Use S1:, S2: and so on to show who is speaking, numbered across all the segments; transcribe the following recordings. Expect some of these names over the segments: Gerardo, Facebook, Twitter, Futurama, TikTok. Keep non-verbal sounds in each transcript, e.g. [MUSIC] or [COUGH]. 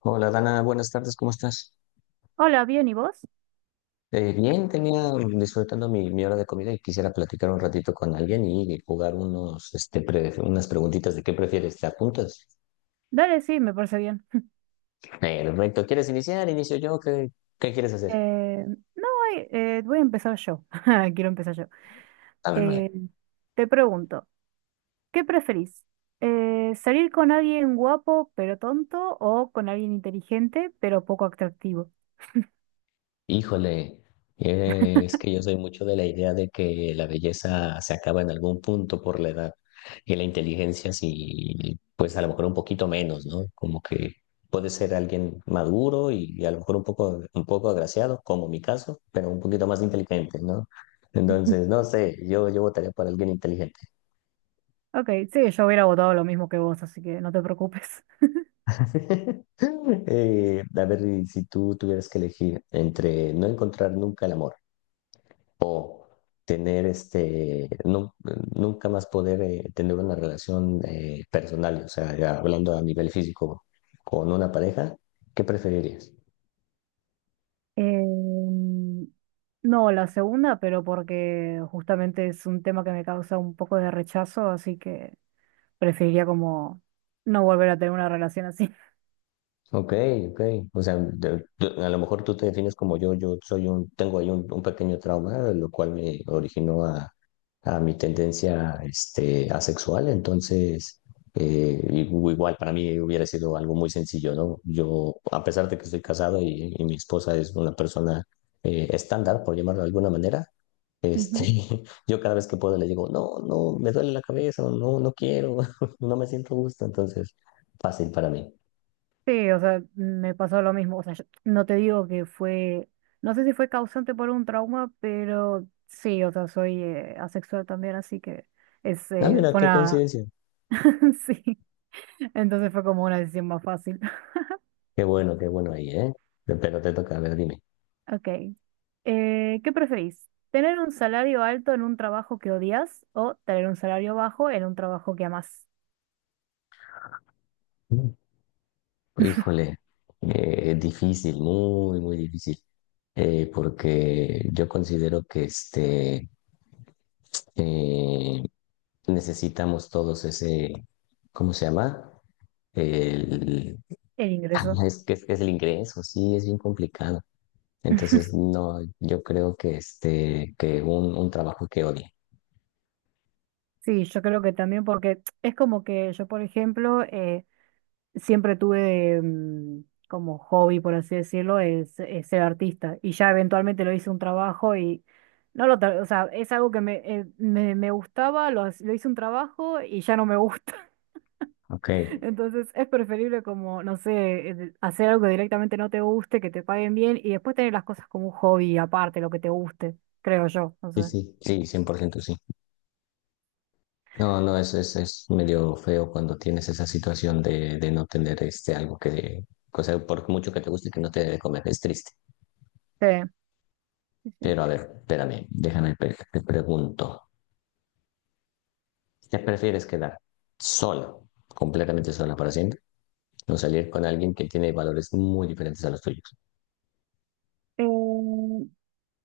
S1: Hola Dana, buenas tardes, ¿cómo estás?
S2: Hola, bien, ¿y vos?
S1: Bien, tenía disfrutando mi hora de comida y quisiera platicar un ratito con alguien y jugar unas preguntitas de qué prefieres, ¿te apuntas?
S2: Dale, sí, me parece bien. [LAUGHS]
S1: Perfecto, ¿quieres iniciar? Inicio yo, ¿qué quieres hacer?
S2: Eh, no, ay, voy a empezar yo. [LAUGHS] Quiero empezar yo.
S1: A ver, vale.
S2: Eh, Te pregunto, ¿qué preferís? ¿Salir con alguien guapo pero tonto o con alguien inteligente pero poco atractivo?
S1: Híjole, es que yo soy mucho de la idea de que la belleza se acaba en algún punto por la edad y la inteligencia sí, pues a lo mejor un poquito menos, ¿no? Como que puede ser alguien maduro y a lo mejor un poco agraciado, como mi caso, pero un poquito más inteligente, ¿no? Entonces,
S2: [LAUGHS]
S1: no sé, yo votaría por alguien inteligente.
S2: Ok, sí, yo hubiera votado lo mismo que vos, así que no te preocupes. [LAUGHS]
S1: [LAUGHS] A ver, y si tú tuvieras que elegir entre no encontrar nunca el amor, o tener nunca más poder tener una relación personal, o sea, ya hablando a nivel físico con una pareja, ¿qué preferirías?
S2: Em, no, la segunda, pero porque justamente es un tema que me causa un poco de rechazo, así que preferiría como no volver a tener una relación así.
S1: Ok, ok. O sea, a lo mejor tú te defines como yo soy tengo ahí un pequeño trauma, lo cual me originó a mi tendencia, asexual. Entonces, igual para mí hubiera sido algo muy sencillo, ¿no? Yo, a pesar de que estoy casado y mi esposa es una persona, estándar, por llamarlo de alguna manera,
S2: [LAUGHS]
S1: este,
S2: Ujú.
S1: [LAUGHS] yo cada vez que puedo le digo, no, no, me duele la cabeza, o no, no quiero, [LAUGHS] no me siento a gusto. Entonces, fácil para mí.
S2: Sí, o sea, me pasó lo mismo. O sea, yo no te digo que fue, no sé si fue causante por un trauma, pero sí, o sea, soy asexual también, así que es,
S1: Ah,
S2: eh,
S1: mira,
S2: fue
S1: qué
S2: una,
S1: coincidencia.
S2: [LAUGHS] sí, entonces fue como una decisión más fácil. [LAUGHS]
S1: Qué bueno ahí, ¿eh? Pero te toca, a ver, dime.
S2: Ok. ¿Qué preferís? ¿Tener un salario alto en un trabajo que odias o tener un salario bajo en un trabajo que amas?
S1: Mm. Híjole, difícil, muy, muy difícil. Porque yo considero que eh, necesitamos todos ese, ¿cómo se llama? El,
S2: El ingreso.
S1: es que es, que es el ingreso, sí, es bien complicado. Entonces, no, yo creo que, que un trabajo que odie.
S2: Sí, yo creo que también porque es como que yo, por ejemplo, siempre tuve como hobby, por así decirlo, es ser artista. Y ya eventualmente lo hice un trabajo y no lo, o sea, es algo que me gustaba, lo hice un trabajo y ya no me gusta.
S1: Ok,
S2: [LAUGHS]
S1: sí,
S2: Entonces es preferible como, no sé, hacer algo que directamente no te guste, que te paguen bien y después tener las cosas como un hobby aparte, lo que te guste, creo yo, no sé.
S1: sí, sí, 100% sí. No, no, es, es medio feo cuando tienes esa situación de no tener algo que, o sea, por mucho que te guste que no te debe comer, es triste.
S2: Sí, sí, sí.
S1: Pero a ver, espérame, déjame, te pregunto, ¿te prefieres quedar sola, completamente sola para siempre, o salir con alguien que tiene valores muy diferentes a los tuyos?
S2: Eh,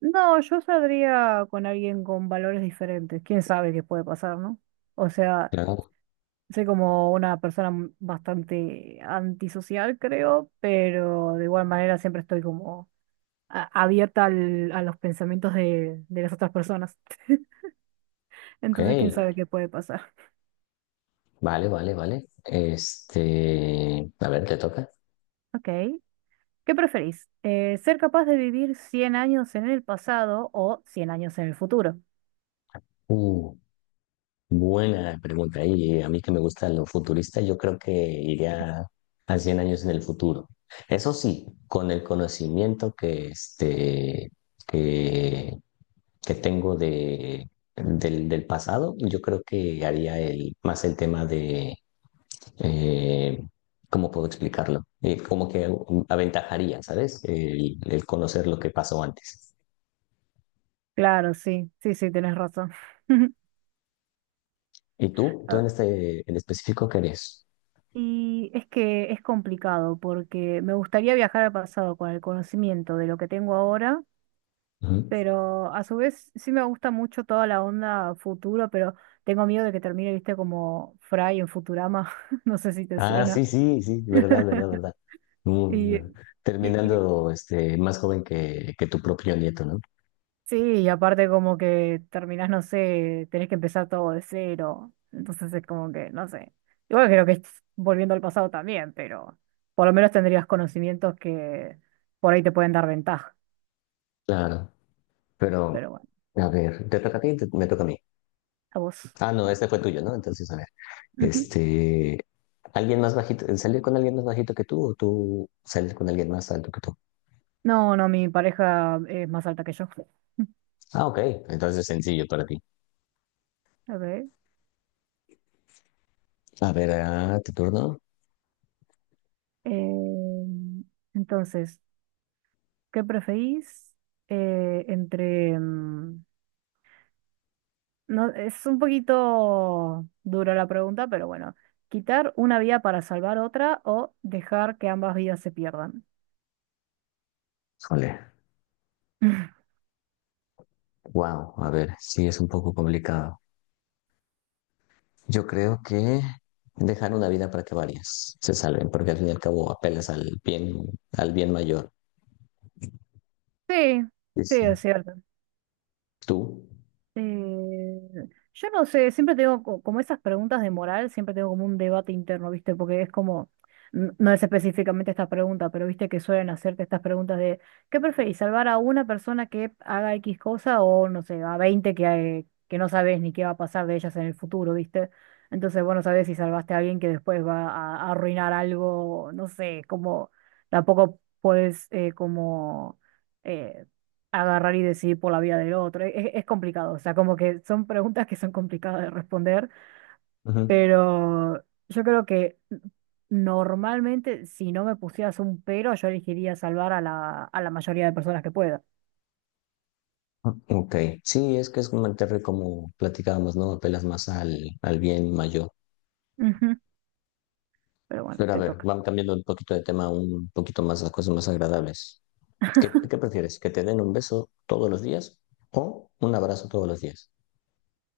S2: No, yo saldría con alguien con valores diferentes. ¿Quién sabe qué puede pasar, no? O sea,
S1: Claro.
S2: soy como una persona bastante antisocial, creo, pero de igual manera siempre estoy como abierta a los pensamientos de las otras personas. [LAUGHS]
S1: Ok,
S2: Entonces, ¿quién sabe qué puede pasar?
S1: vale, vale, vale. Este, a ver, ¿te toca?
S2: Ok. ¿Qué preferís? ¿Ser capaz de vivir 100 años en el pasado o 100 años en el futuro?
S1: Buena pregunta. Y a mí que me gusta lo futurista, yo creo que iría a 100 años en el futuro. Eso sí, con el conocimiento que, que tengo del pasado, yo creo que haría más el tema eh, ¿cómo puedo explicarlo? Como que aventajaría, ¿sabes? El conocer lo que pasó antes.
S2: Claro, sí, sí, sí, tenés razón. [LAUGHS]
S1: ¿Y tú? ¿Tú en este en específico qué eres?
S2: Y es que es complicado porque me gustaría viajar al pasado con el conocimiento de lo que tengo ahora, pero a su vez sí me gusta mucho toda la onda futuro, pero tengo miedo de que termine, viste, como Fry en Futurama, [LAUGHS] no sé si te
S1: Ah, sí,
S2: suena.
S1: sí, sí, verdad, verdad,
S2: [LAUGHS]
S1: verdad.
S2: Y,
S1: Mm,
S2: y-
S1: Terminando más joven que tu propio nieto, ¿no?
S2: Sí, y aparte como que terminás, no sé, tenés que empezar todo de cero. Entonces es como que, no sé. Igual creo que es volviendo al pasado también, pero por lo menos tendrías conocimientos que por ahí te pueden dar ventaja.
S1: Claro, pero
S2: Pero bueno,
S1: a ver, ¿te toca a ti? Me toca a mí.
S2: a vos.
S1: Ah, no, este fue tuyo, ¿no? Entonces, a ver,
S2: Ujú.
S1: este, ¿alguien más bajito, salir con alguien más bajito que tú o tú salir con alguien más alto que tú?
S2: No, no, mi pareja es más alta que yo. [LAUGHS]
S1: Ah, ok, entonces sencillo para ti.
S2: A ver.
S1: A ver, ah, ¿tu turno?
S2: eh, entonces, ¿qué preferís entre... no, es un poquito dura la pregunta, pero bueno, quitar una vida para salvar otra o dejar que ambas vidas se pierdan.
S1: Híjole,
S2: [LAUGHS]
S1: wow, a ver, sí, es un poco complicado. Yo creo que dejar una vida para que varias se salven, porque al fin y al cabo apelas al bien mayor.
S2: Sí,
S1: Sí,
S2: sí,
S1: sí.
S2: es cierto.
S1: ¿Tú?
S2: Eh, yo no sé, siempre tengo como esas preguntas de moral, siempre tengo como un debate interno, ¿viste? Porque es como, no es específicamente esta pregunta, pero viste que suelen hacerte estas preguntas de, ¿qué preferís, salvar a una persona que haga X cosa o, no sé, a 20 que no sabes ni qué va a pasar de ellas en el futuro, ¿viste? Entonces, bueno, sabes si salvaste a alguien que después va a arruinar algo, no sé, como tampoco puedes como... eh, agarrar y decidir por la vida del otro. Es complicado, o sea, como que son preguntas que son complicadas de responder,
S1: Ujú.
S2: pero yo creo que normalmente si no me pusieras un pero, yo elegiría salvar a la mayoría de personas que pueda.
S1: Ah, ok. Sí, es que es como, como platicábamos, ¿no? Apelas más al, al bien mayor.
S2: Ujú. Pero bueno,
S1: Pero a
S2: te
S1: ver,
S2: toca.
S1: vamos cambiando un poquito de tema, un poquito más a cosas más agradables. ¿Qué, qué prefieres? ¿Que te den un beso todos los días o un abrazo todos los días?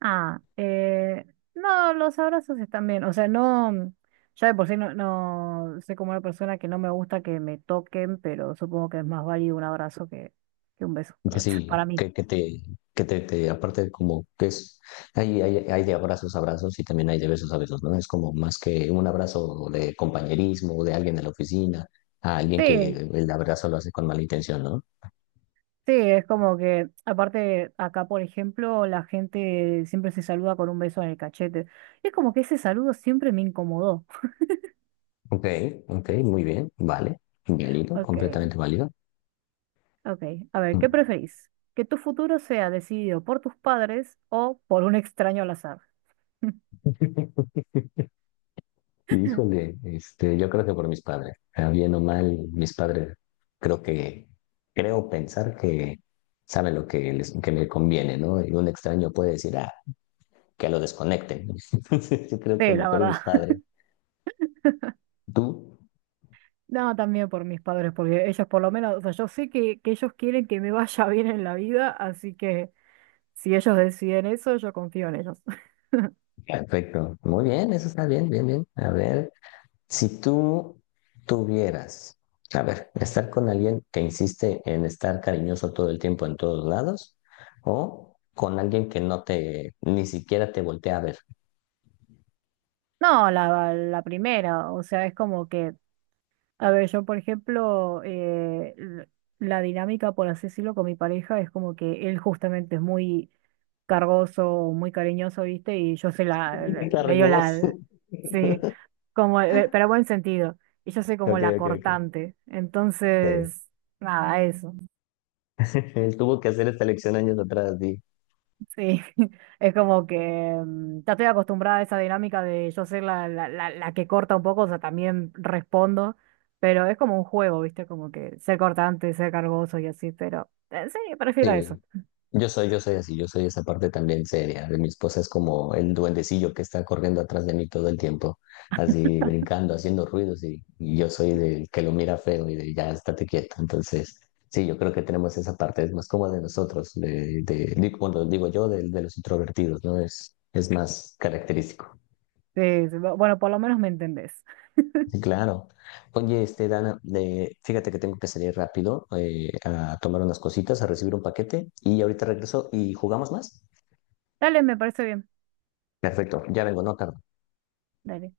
S2: Ah, no, los abrazos están bien, o sea, no, ya de por sí no, no soy como una persona que no me gusta que me toquen, pero supongo que es más válido un abrazo que un beso [LAUGHS]
S1: Que
S2: para
S1: sí,
S2: mí.
S1: que te- Aparte como que es, hay de abrazos a abrazos y también hay de besos a besos, ¿no? Es como más que un abrazo de compañerismo, de alguien de la oficina, a alguien que
S2: Sí,
S1: el abrazo lo hace con mala intención, ¿no?
S2: sí, es como que, aparte, acá, por ejemplo, la gente siempre se saluda con un beso en el cachete. Y es como que ese saludo siempre me incomodó.
S1: Ok, ok, muy bien, vale, válido,
S2: Ok,
S1: completamente válido.
S2: ok. A ver,
S1: Mm.
S2: ¿qué preferís? ¿Que tu futuro sea decidido por tus padres o por un extraño al azar? [LAUGHS]
S1: Híjole, yo creo que por mis padres, bien o mal, mis padres, creo que, creo pensar que saben lo que les, que me conviene, ¿no? Y un extraño puede decir, ah, que lo desconecten, ¿no? [LAUGHS] Entonces, yo creo que
S2: Sí, la
S1: mejor mis
S2: verdad. [LAUGHS]
S1: padres. Tú,
S2: No, también por mis padres, porque ellos por lo menos, o sea, yo sé que ellos quieren que me vaya [LAUGHS] bien en la vida, así que si ellos deciden eso, yo confío en ellos. [LAUGHS]
S1: perfecto. Muy bien, eso está bien, bien, bien. A ver, si tú tuvieras, a ver, estar con alguien que insiste en estar cariñoso todo el tiempo en todos lados o con alguien que no te, ni siquiera te voltea a ver.
S2: No, la primera, o sea, es como que a ver, yo por ejemplo, la dinámica, por así decirlo, con mi pareja es como que él justamente es muy cargoso, muy cariñoso, ¿viste? Y yo soy
S1: [LAUGHS]
S2: medio la,
S1: Cargoso.
S2: sí, como, pero buen sentido. Y yo soy como
S1: Ok,
S2: la
S1: ok, ok.
S2: cortante.
S1: Ok.
S2: Entonces, nada, eso.
S1: [LAUGHS] Él tuvo que hacer esta lección años atrás, di.
S2: Sí, [LAUGHS] es como que ya estoy acostumbrada a esa dinámica de yo ser la que corta un poco, o sea, también respondo, pero es como un juego, ¿viste? Como que ser cortante, ser cargoso y así, pero sí, prefiero eso.
S1: Sí, yo soy así, yo soy esa parte también seria. De Mi esposa es como el duendecillo que está corriendo atrás de mí todo el tiempo, así brincando, haciendo ruidos y yo soy del que lo mira feo y de ya estate quieto. Entonces, sí, yo creo que tenemos esa parte, es más como de nosotros, bueno, digo yo, de los introvertidos, ¿no? Es más característico.
S2: Sí, sí, bueno, por lo menos me entendés.
S1: Sí, claro. Oye, Dana, fíjate que tengo que salir rápido a tomar unas cositas, a recibir un paquete y ahorita regreso y jugamos más.
S2: Dale, me parece bien.
S1: Perfecto, ya vengo, no tardo.
S2: Dale.